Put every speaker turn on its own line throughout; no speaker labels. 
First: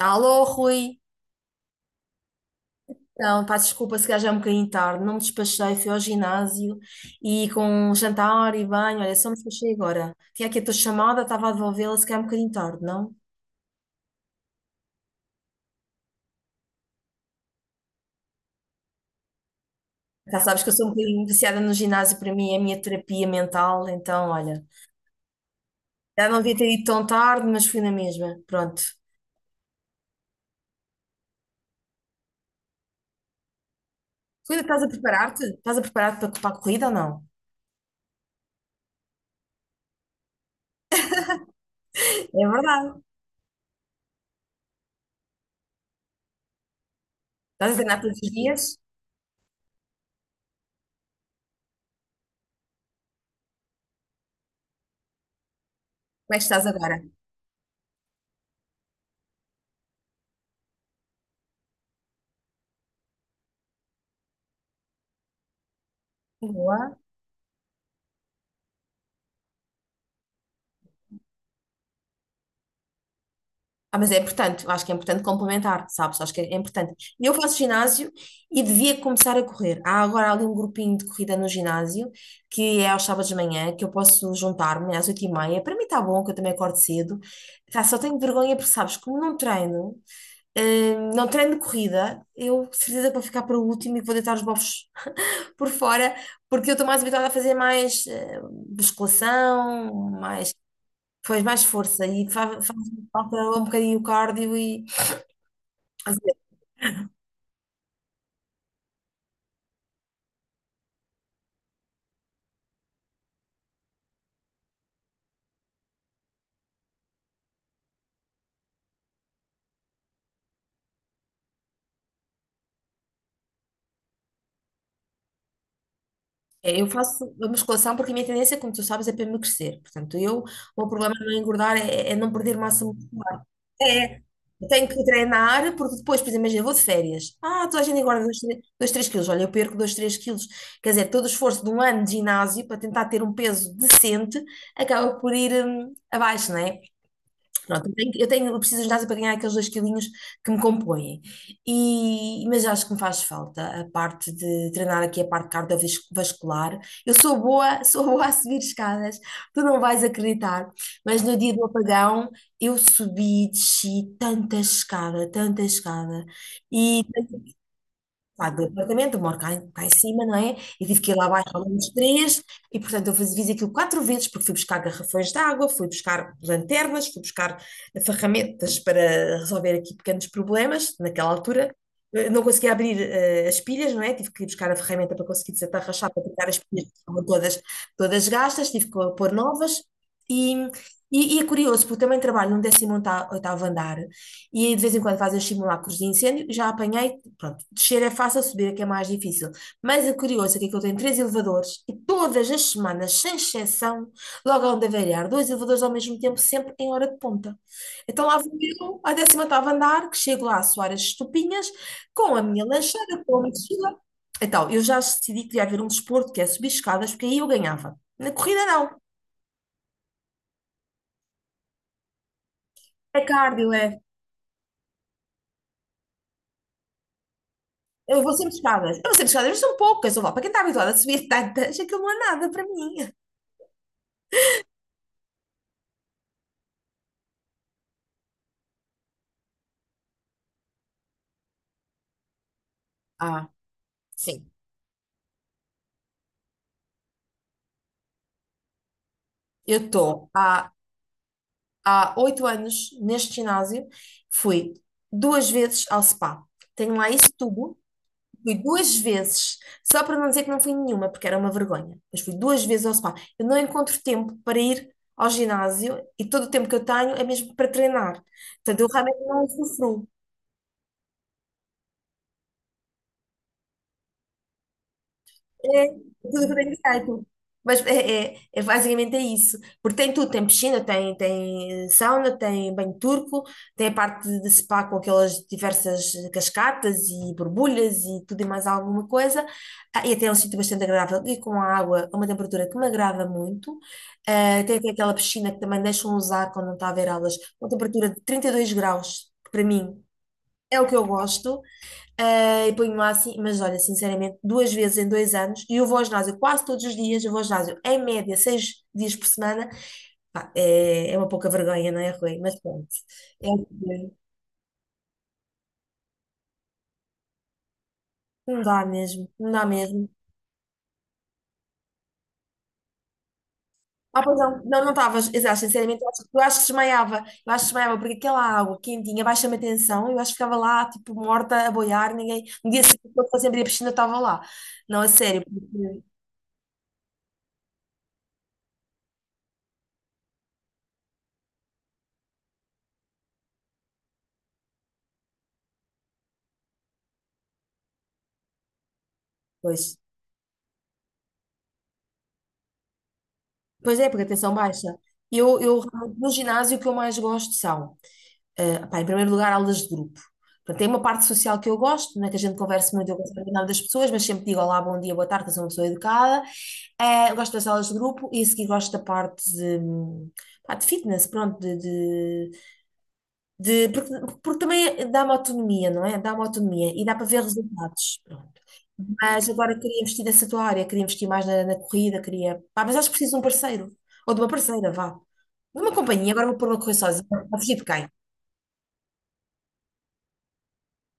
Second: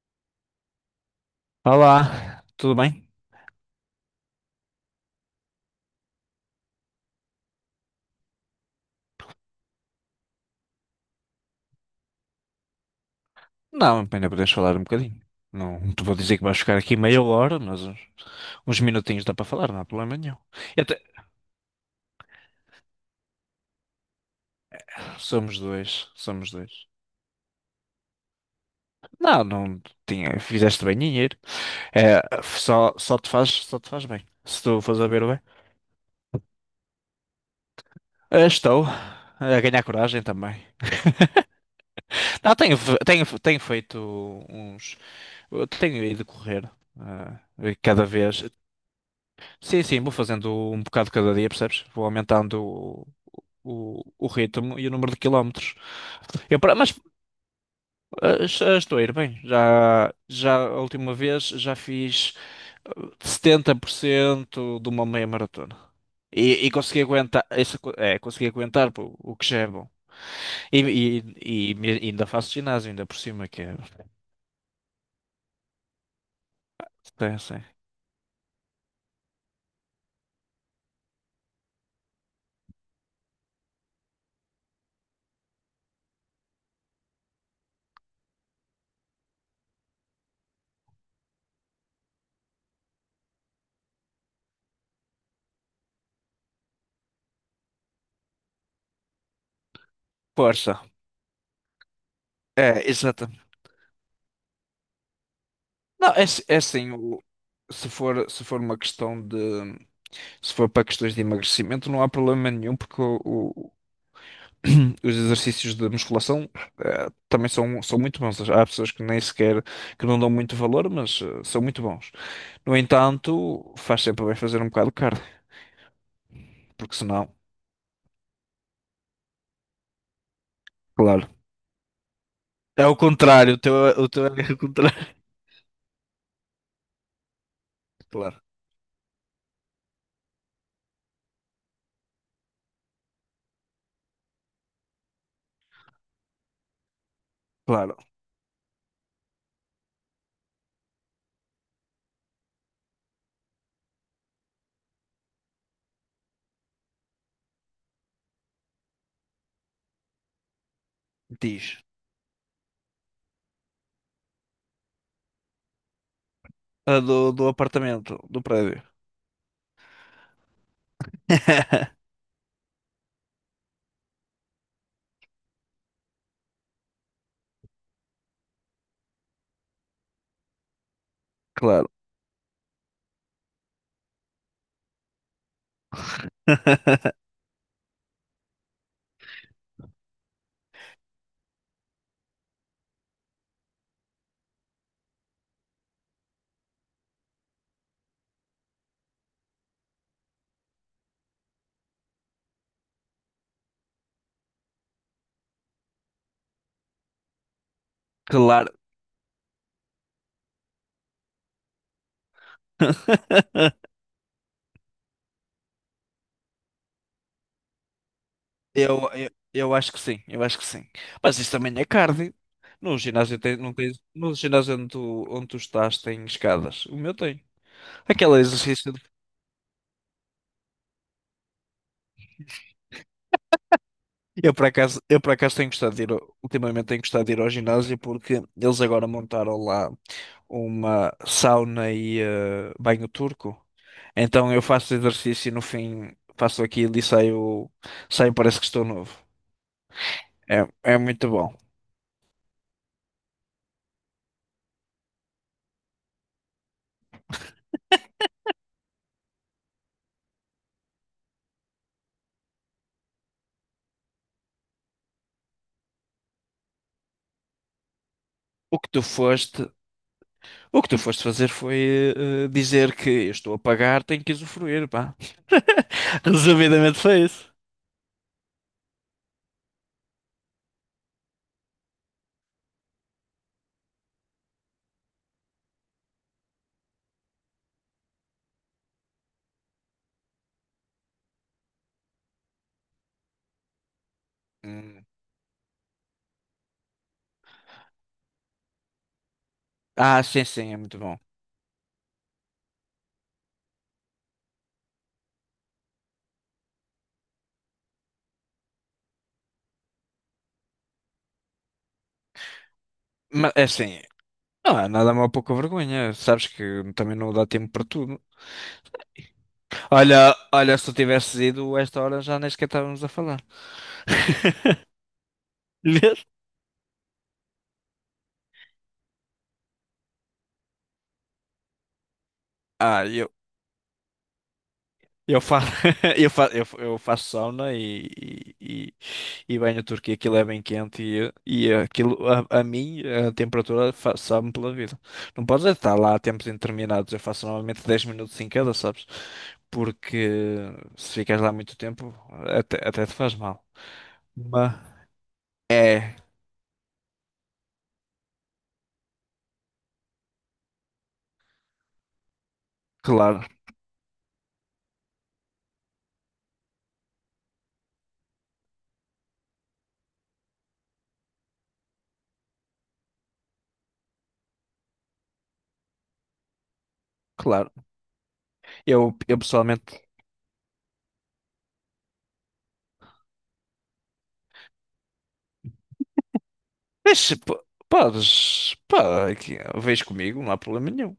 Alô, Rui.
Olá, tudo bem?
Então, pá, desculpa se calhar já é um bocadinho tarde. Não me despachei, fui ao ginásio e com um jantar e banho. Olha, só me despachei agora. Tinha aqui a tua chamada, estava a devolvê-la, se calhar é um bocadinho tarde, não?
Não, ainda podes falar um bocadinho. Não te vou dizer que vais ficar aqui meia hora, mas uns minutinhos dá para falar, não há problema nenhum.
Já sabes que eu
E
sou um
até-
bocadinho viciada no ginásio, para mim é a minha terapia mental. Então, olha,
Somos dois,
já não
somos
devia ter ido
dois.
tão tarde, mas fui na mesma. Pronto.
Não, não tinha, fizeste bem em ir. É, só te faz bem.
Rui,
Se tu
estás a
fores a ver bem.
preparar-te? Estás a preparar-te para a corrida ou não?
Estou a ganhar coragem também.
É
Não, tenho, fe-
verdade.
tenho, fe- tenho feito uns. Eu tenho ido correr.
Estás a treinar
Cada
todos os
vez.
dias?
Sim, sim, vou fazendo um bocado cada dia, percebes? Vou aumentando o ritmo e o número de quilómetros.
Como é que
Eu,
estás
pra- mas
agora?
ah, já estou a ir bem. Já a última vez já fiz eh, 70% de uma meia maratona. E
Boa.
consegui aguentar isso. Consegui aguentar pô, o que já é bom. E, e ainda faço ginásio, ainda por cima, que é.
Ah, mas é importante, eu acho que é importante complementar, sabes? Acho que é importante. Eu
Sim,
faço
sim.
ginásio e devia começar a correr. Há agora ali um grupinho de corrida no ginásio, que é aos sábados de manhã, que eu posso juntar-me às 8:30. Para mim está bom, que eu também acordo cedo. Tá, só tenho vergonha porque, sabes, como não treino, não treino corrida, eu de certeza que vou ficar para o último e que vou deitar os bofos por fora, porque eu estou mais habituada a fazer mais musculação, mais
Força.
faz mais força e faz
É,
falta
exatamente.
um bocadinho o cardio. E
Não,
às
é, é
vezes
assim, se for, se for uma questão de. Se for para questões de emagrecimento, não há problema nenhum, porque os exercícios de musculação também são, muito bons. Há pessoas que nem sequer, que não dão muito valor, mas são muito bons. No entanto, faz sempre bem fazer um bocado de cardio,
é, eu
porque
faço
senão,
a musculação porque a minha tendência, como tu sabes, é para emagrecer. Portanto, eu, o meu problema
claro.
não é engordar, é não perder massa
É o
muscular.
contrário, o teu, o
É,
teu é o
eu tenho que
contrário.
treinar porque depois, por exemplo, imagina, eu vou de férias. Ah, toda a gente engorda
Claro,
2 3 quilos. Olha, eu perco 2 3 quilos. Quer dizer, todo o esforço de um ano de ginásio para tentar ter um peso decente acaba por ir abaixo, não é? Pronto,
claro.
eu preciso de ginásio para ganhar aqueles dois quilinhos que me compõem. Mas acho que me faz falta a parte de treinar aqui a parte cardiovascular. Eu sou boa, sou boa a subir escadas, tu não vais acreditar. Mas no dia do
Diz.
apagão eu subi, desci tanta escada, tanta escada.
A
E
do apartamento, do
Pá, do
prédio.
apartamento, eu moro cá em cima, não é? E tive que ir lá abaixo ao menos três, e portanto eu fiz, fiz aquilo quatro vezes, porque fui buscar garrafões de água, fui buscar lanternas, fui buscar ferramentas para resolver aqui pequenos problemas. Naquela altura,
Claro.
não conseguia abrir as pilhas, não é? Tive que ir buscar a ferramenta para conseguir desatarrachar, para tirar as pilhas que estavam todas gastas, tive que pôr novas. E, e é curioso, porque eu também trabalho num 18º andar, e aí de vez em quando fazem os simulacros de incêndio, já apanhei, pronto, descer é fácil, subir é que é mais difícil. Mas o curioso é que eu tenho três elevadores e todas as semanas, sem exceção, logo onde avariar, dois elevadores ao mesmo tempo, sempre em hora de ponta. Então lá vou
Claro.
eu, ao 18º andar, que chego lá a suar as estupinhas, com a minha lancheira, com a minha mochila. Então, eu já decidi que devia haver um desporto que é subir escadas, porque aí eu ganhava. Na corrida não,
Eu acho que sim, eu acho que sim. Mas isso também é cardio. No
é
ginásio tem,
cardio,
não tens,
é.
no ginásio onde tu estás tem escadas. O meu tem.
Eu vou
Aquele
sempre
exercício.
escadas. Eu vou sempre escadas, mas são poucas. Eu vou. Para quem está habituado a subir tantas, aquilo não é nada para mim.
Eu por acaso tenho gostado de ir, ultimamente tenho gostado de ir ao ginásio porque eles agora montaram lá uma sauna e banho
Ah,
turco.
sim.
Então eu faço exercício e no fim faço aquilo e saio parece que estou novo.
Eu estou
É,
há,
é muito bom.
há 8 anos neste ginásio. Fui duas vezes ao spa. Tenho lá esse tubo. Fui duas vezes, só para não dizer que não fui nenhuma, porque era uma vergonha. Mas fui duas vezes ao spa. Eu não encontro tempo para ir ao ginásio e todo o tempo que eu tenho é mesmo para treinar.
O
Portanto, eu
que tu
realmente não
foste
usufruo.
O que tu foste fazer foi dizer que eu estou a pagar, tenho que usufruir, pá.
É, tudo que tem no
Resumidamente foi
site.
isso.
Mas basicamente é isso. Porque tem tudo, tem piscina, tem sauna, tem banho turco, tem a parte de spa com aquelas diversas cascatas e borbulhas e tudo e mais alguma coisa. Ah, e até é um sítio bastante agradável e com a água a uma temperatura que me agrada muito. Ah, tem até
Hum.
aquela piscina que também deixam usar quando não está a haver aulas, uma temperatura de 32 graus, que para mim
Ah, sim, sim, é
é o que
muito
eu
bom.
gosto. Ah, e ponho lá assim, mas olha, sinceramente, duas vezes em 2 anos, e eu vou ao ginásio quase todos os dias, eu vou ao ginásio em média 6 dias por semana. Pá, é, é uma pouca vergonha, não é, Rui? Mas pronto, é
Mas é
o que
assim,
é.
não há nada mal pouca vergonha. Sabes que também não dá tempo para tudo.
Não dá mesmo, não dá mesmo.
Olha, olha, se tu tivesses ido a esta hora já nem sequer estávamos a falar.
Ah, pois não, não, não estavas, exato, sinceramente, eu acho, eu acho que desmaiava, eu acho que desmaiava, porque aquela água quentinha baixa-me a tensão, eu acho que ficava lá, tipo, morta, a boiar, ninguém, no dia
Ah,
seguinte, eu sempre ir à piscina, eu estava lá, não, a
eu,
sério,
fa
porque,
eu faço sauna e, e banho turco e aquilo é bem quente e aquilo, a mim, a temperatura sabe-me pela vida. Não podes é estar lá a tempos indeterminados. Eu faço normalmente 10 minutos em cada, sabes?
pois,
Porque se ficas lá muito tempo, até te faz mal.
Pois é, porque a tensão
Mas,
baixa. Eu
é,
realmente, no ginásio o que eu mais gosto são, pá, em primeiro lugar, aulas de grupo. Portanto, tem uma parte social que eu gosto, não é que a gente converse muito, eu gosto
claro,
de nada das pessoas, mas sempre digo olá, bom dia, boa tarde, eu sou uma pessoa educada. Gosto das aulas de grupo e a seguir gosto da parte de, pá, de fitness, pronto, de, porque, também é, dá-me autonomia, não é? Dá-me autonomia e dá para ver
claro.
resultados. Pronto.
Eu
Mas agora queria
pessoalmente.
investir nessa tua área, queria investir mais na corrida, queria. Pá, mas acho que preciso de um parceiro, ou de uma parceira, vá. De uma companhia, agora vou pôr uma correr sozinha,
Mas
a
p-
fugir de quem?
Podes, pá, aqui, vês comigo, não há problema nenhum.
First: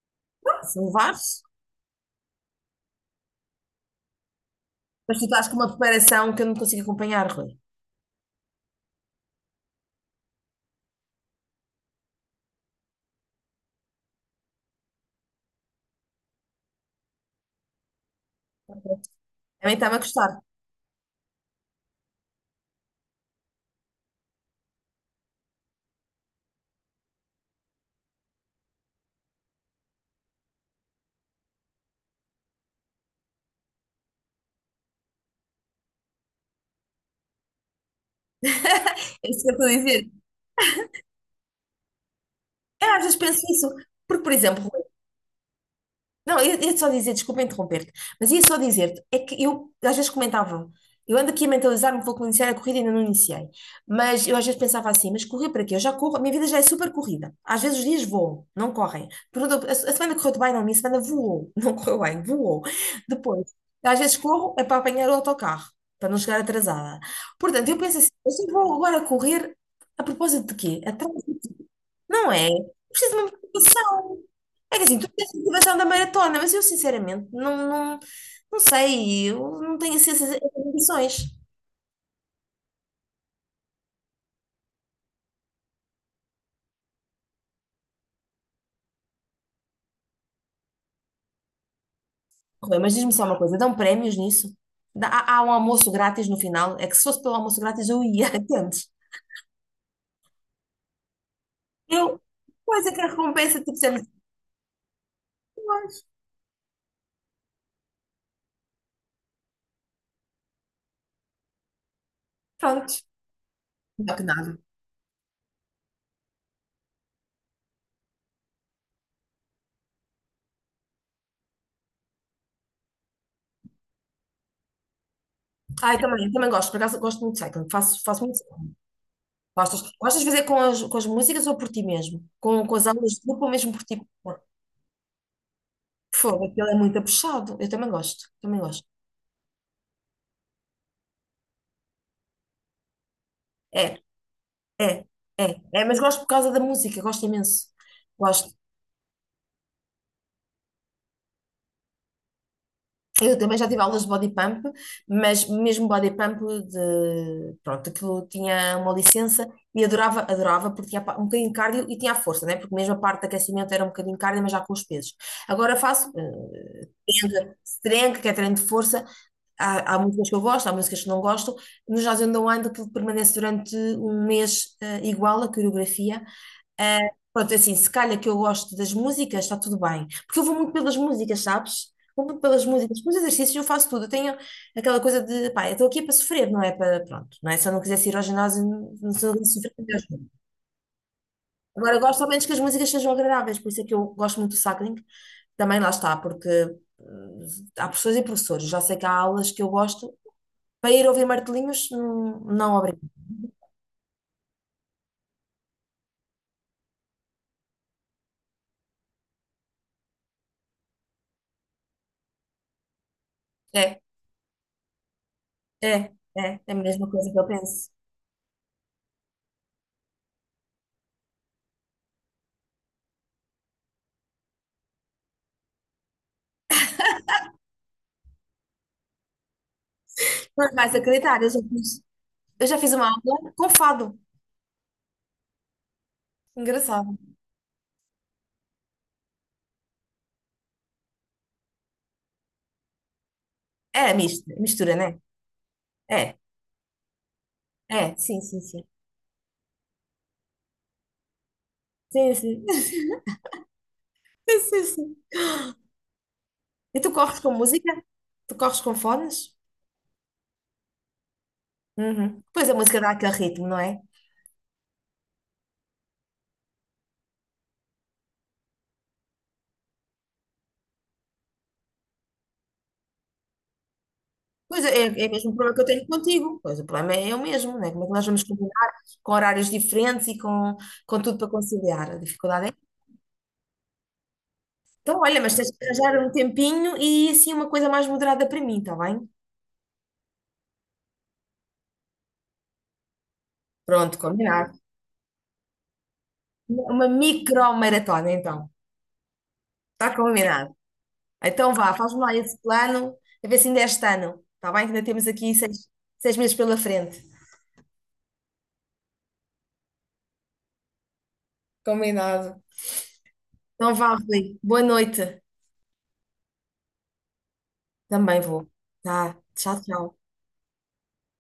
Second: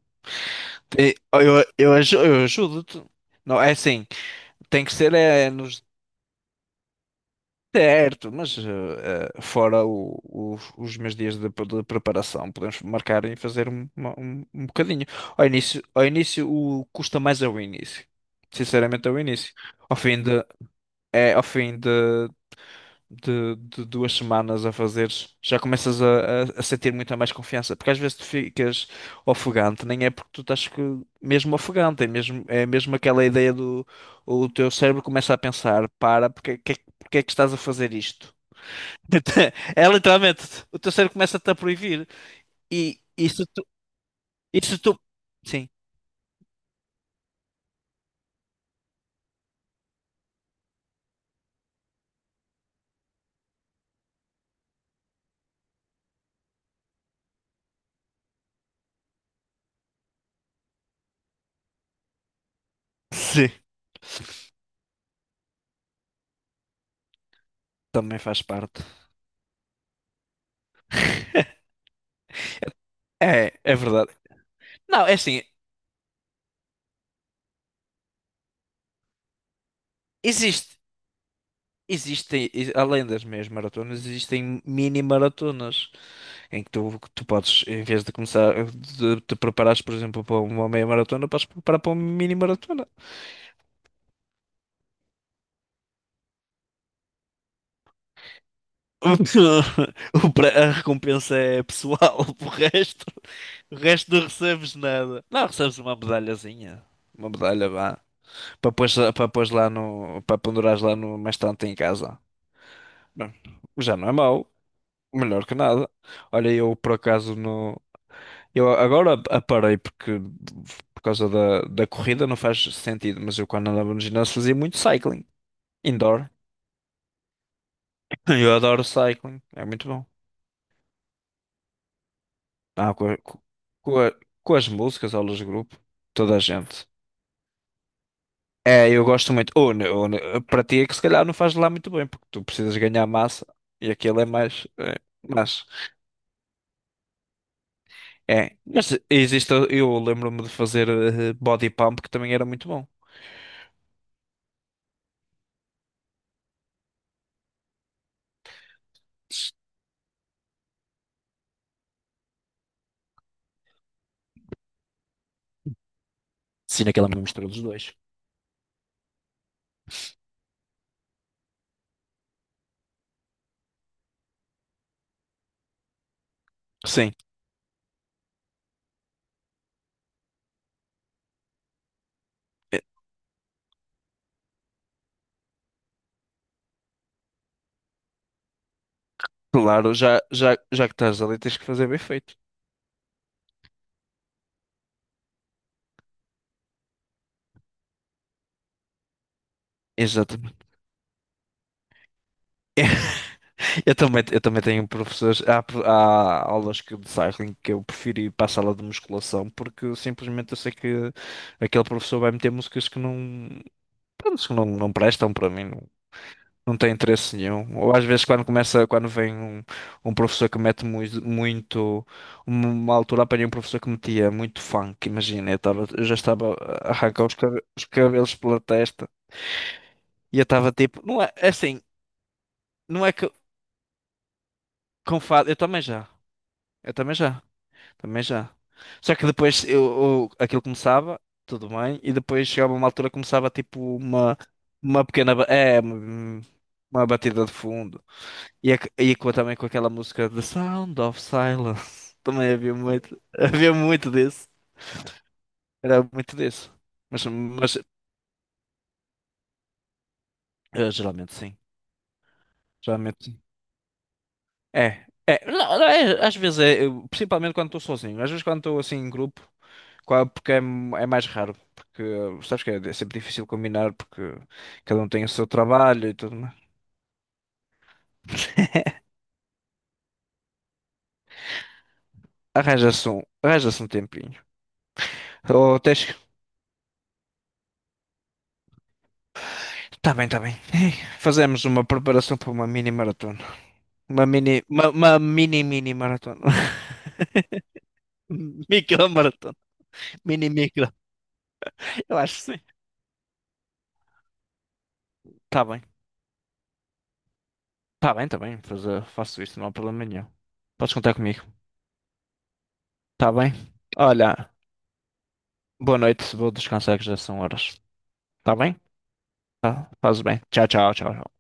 Se me
E
levares,
Eu, eu, aju- eu ajudo-te. Não, é assim, tem que ser
mas tu estás
é,
com uma
nos
preparação que eu não consigo acompanhar, Rui.
certo, mas fora os meus dias de preparação, podemos marcar e fazer um, um bocadinho. Ao início o, custa mais ao início. Sinceramente, ao início.
Também está-me
Ao
a
fim de,
custar.
ao fim de 2 semanas a fazeres, já começas a sentir muita mais confiança. Porque às vezes tu ficas ofegante, nem é porque tu estás mesmo ofegante, é mesmo aquela ideia do o teu cérebro começa a pensar, porque é que estás a fazer isto?
É isso que eu estou a
É
dizer.
literalmente, o teu cérebro começa-te a proibir.
Eu
E
às vezes penso isso, porque, por exemplo.
isso tu, sim,
Não, eu ia só dizer, desculpa interromper-te, mas ia só dizer-te, é que eu às vezes comentava, eu ando aqui a mentalizar-me, vou iniciar a corrida e ainda não iniciei, mas eu às vezes pensava assim, mas correr para quê? Eu já corro, a minha vida já é super corrida, às vezes os dias voam, não correm. A semana correu-te bem, não, a minha semana voou, não correu bem, voou, depois,
sim,
às vezes corro é para apanhar o autocarro, para não chegar atrasada, portanto, eu penso assim,
também
eu
faz
só vou
parte.
agora correr a propósito de quê? Atrás, não é? Preciso de uma
É, é verdade.
motivação. É que assim,
Não,
tu
é
tens a
assim,
motivação da maratona, mas eu sinceramente não, não, não sei, eu não tenho assim, essas
existe.
ambições.
Existem, além das meias maratonas, existem mini maratonas em que tu, podes, em vez de começar, de te preparares, por exemplo, para uma meia maratona, podes preparar para uma mini
Rui,
maratona.
mas diz-me só uma coisa, dão prémios nisso? Há um almoço grátis no final? É que se fosse pelo almoço grátis eu ia, entendes?
A recompensa é pessoal,
Eu,
o
Pois é que
resto,
a recompensa, tipo,
o
sempre,
resto não recebes nada. Não, recebes uma
pois,
medalhazinha, uma medalha, vá, para pôr, para pôr lá no, para pendurares lá no, mais tanto em casa.
pronto.
Bom, já não é
Melhor que
mau,
nada.
melhor que nada. Olha, eu por acaso no. Eu agora aparei porque por causa da corrida não faz sentido, mas eu quando andava no ginásio fazia muito cycling,
Ah, eu também,
indoor.
eu também gosto, por acaso gosto muito de cycling, faço muito
Eu
cycling.
adoro cycling, é
Gostas,
muito bom.
gostas de fazer com as músicas ou por ti mesmo? Com as
Ah, com,
aulas
a-
de
co-
grupo ou mesmo por
com,
ti?
a- com as músicas, aulas de grupo, toda a
Fogo, aquilo é
gente.
muito puxado, eu também gosto, também gosto.
É, eu gosto muito. Para ti é que se calhar não faz lá muito bem, porque tu precisas ganhar massa
É,
e aquilo é mais.
É, é,
Mas
é, mas gosto por causa da música, gosto imenso. Gosto.
é. Mas existe, eu lembro-me de fazer body pump que também era muito bom.
Eu também já tive aulas de body pump, mas mesmo body pump de, pronto, que eu tinha uma licença e adorava, adorava porque tinha um bocadinho de cardio e tinha a força, né? Porque mesmo a parte de aquecimento era um bocadinho de cardio, mas já com os pesos. Agora faço
Sim, naquela mistura
strength,
dos dois.
strength, que é treino de força. Há músicas que eu gosto, há músicas que não gosto. No Jazz and the Wind, aquilo permanece durante um mês igual, a coreografia. Eh,
Sim.
Pronto, é assim, se calhar que eu gosto das músicas, está tudo bem. Porque eu vou muito pelas músicas, sabes? Como pelas músicas, pelos exercícios eu faço tudo. Eu tenho aquela coisa de, pá, eu estou aqui para sofrer, não é para, pronto, não é? Se eu não quisesse ir ao ginásio, não, se eu não quisesse sofrer,
Claro,
eu
já,
não.
já, já que estás ali, tens que fazer
Agora,
bem
eu gosto ao
feito.
menos que as músicas sejam agradáveis, por isso é que eu gosto muito do cycling. Também lá está, porque hum, há professores e professores, já sei que há aulas que eu gosto,
Exatamente.
para ir ouvir martelinhos, não, não obrigo.
Eu também tenho professores. Há aulas que, de cycling que eu prefiro ir para a sala de musculação porque simplesmente eu sei que aquele professor vai meter músicas que não,
É,
pronto, que não, não prestam para mim, não,
é, é a
não tem
mesma coisa
interesse
que eu
nenhum.
penso.
Ou às vezes quando começa, quando vem um, professor que mete uma altura apanhei um professor que metia muito funk, imagina, eu, estava eu já estava a arrancar os cabelos pela testa. E eu
Não
estava
vais
tipo, não é
acreditar, eu
é
já
assim,
fiz, eu já fiz uma
não é que
aula com fado.
com fado, eu também
Engraçado.
já, também já. Só que depois aquilo começava, tudo bem, e depois chegava uma altura que começava tipo
É, misto, mistura,
uma
né?
pequena, ba- é,
É,
uma batida de fundo.
é, sim, sim, sim.
Também com aquela música The Sound of Silence,
Sim,
também
sim.
havia muito, havia muito disso,
Sim, sim.
era muito disso.
E tu
Mas,
corres com
mas
música? Tu corres com fones?
eh, geralmente sim,
Uhum. Pois a música dá aquele
geralmente.
ritmo, não é?
É, não, às vezes é, principalmente quando estou sozinho, às vezes quando estou assim em grupo, porque é mais raro, porque sabes que é, é sempre difícil combinar, porque
Pois é,
cada um tem
é
o
o
seu
mesmo problema que eu tenho
trabalho e tudo
contigo.
mais.
Pois o problema é o mesmo, não é? Como é que nós vamos combinar com horários diferentes e com tudo para conciliar? A dificuldade é.
Arranja-se um tempinho.
Então, olha, mas tens
Ou
que
tens
arranjar
que.
um tempinho e assim uma coisa mais moderada para mim, está bem?
Tá bem, tá bem. Fazemos uma preparação para uma mini maratona.
Pronto, combinado.
Uma mini, mini maratona.
Uma micro-maratona, então.
Micro maratona.
Está
Mini,
combinado.
micro.
Então vá,
Eu
faz-me lá
acho que
esse
sim.
plano, a ver se ainda é este ano, está bem? Que ainda temos aqui
Tá bem,
seis meses pela frente.
tá bem, tá bem. Faço isso, não há problema nenhum. Podes contar comigo.
Combinado.
Tá bem?
Não vá,
Olha,
Rui. Boa noite.
boa noite, vou descansar que já são horas.
Também
Tá
vou.
bem?
Tá. Tchau,
Tá,
tchau.
faz bem. Tchau, tchau, tchau.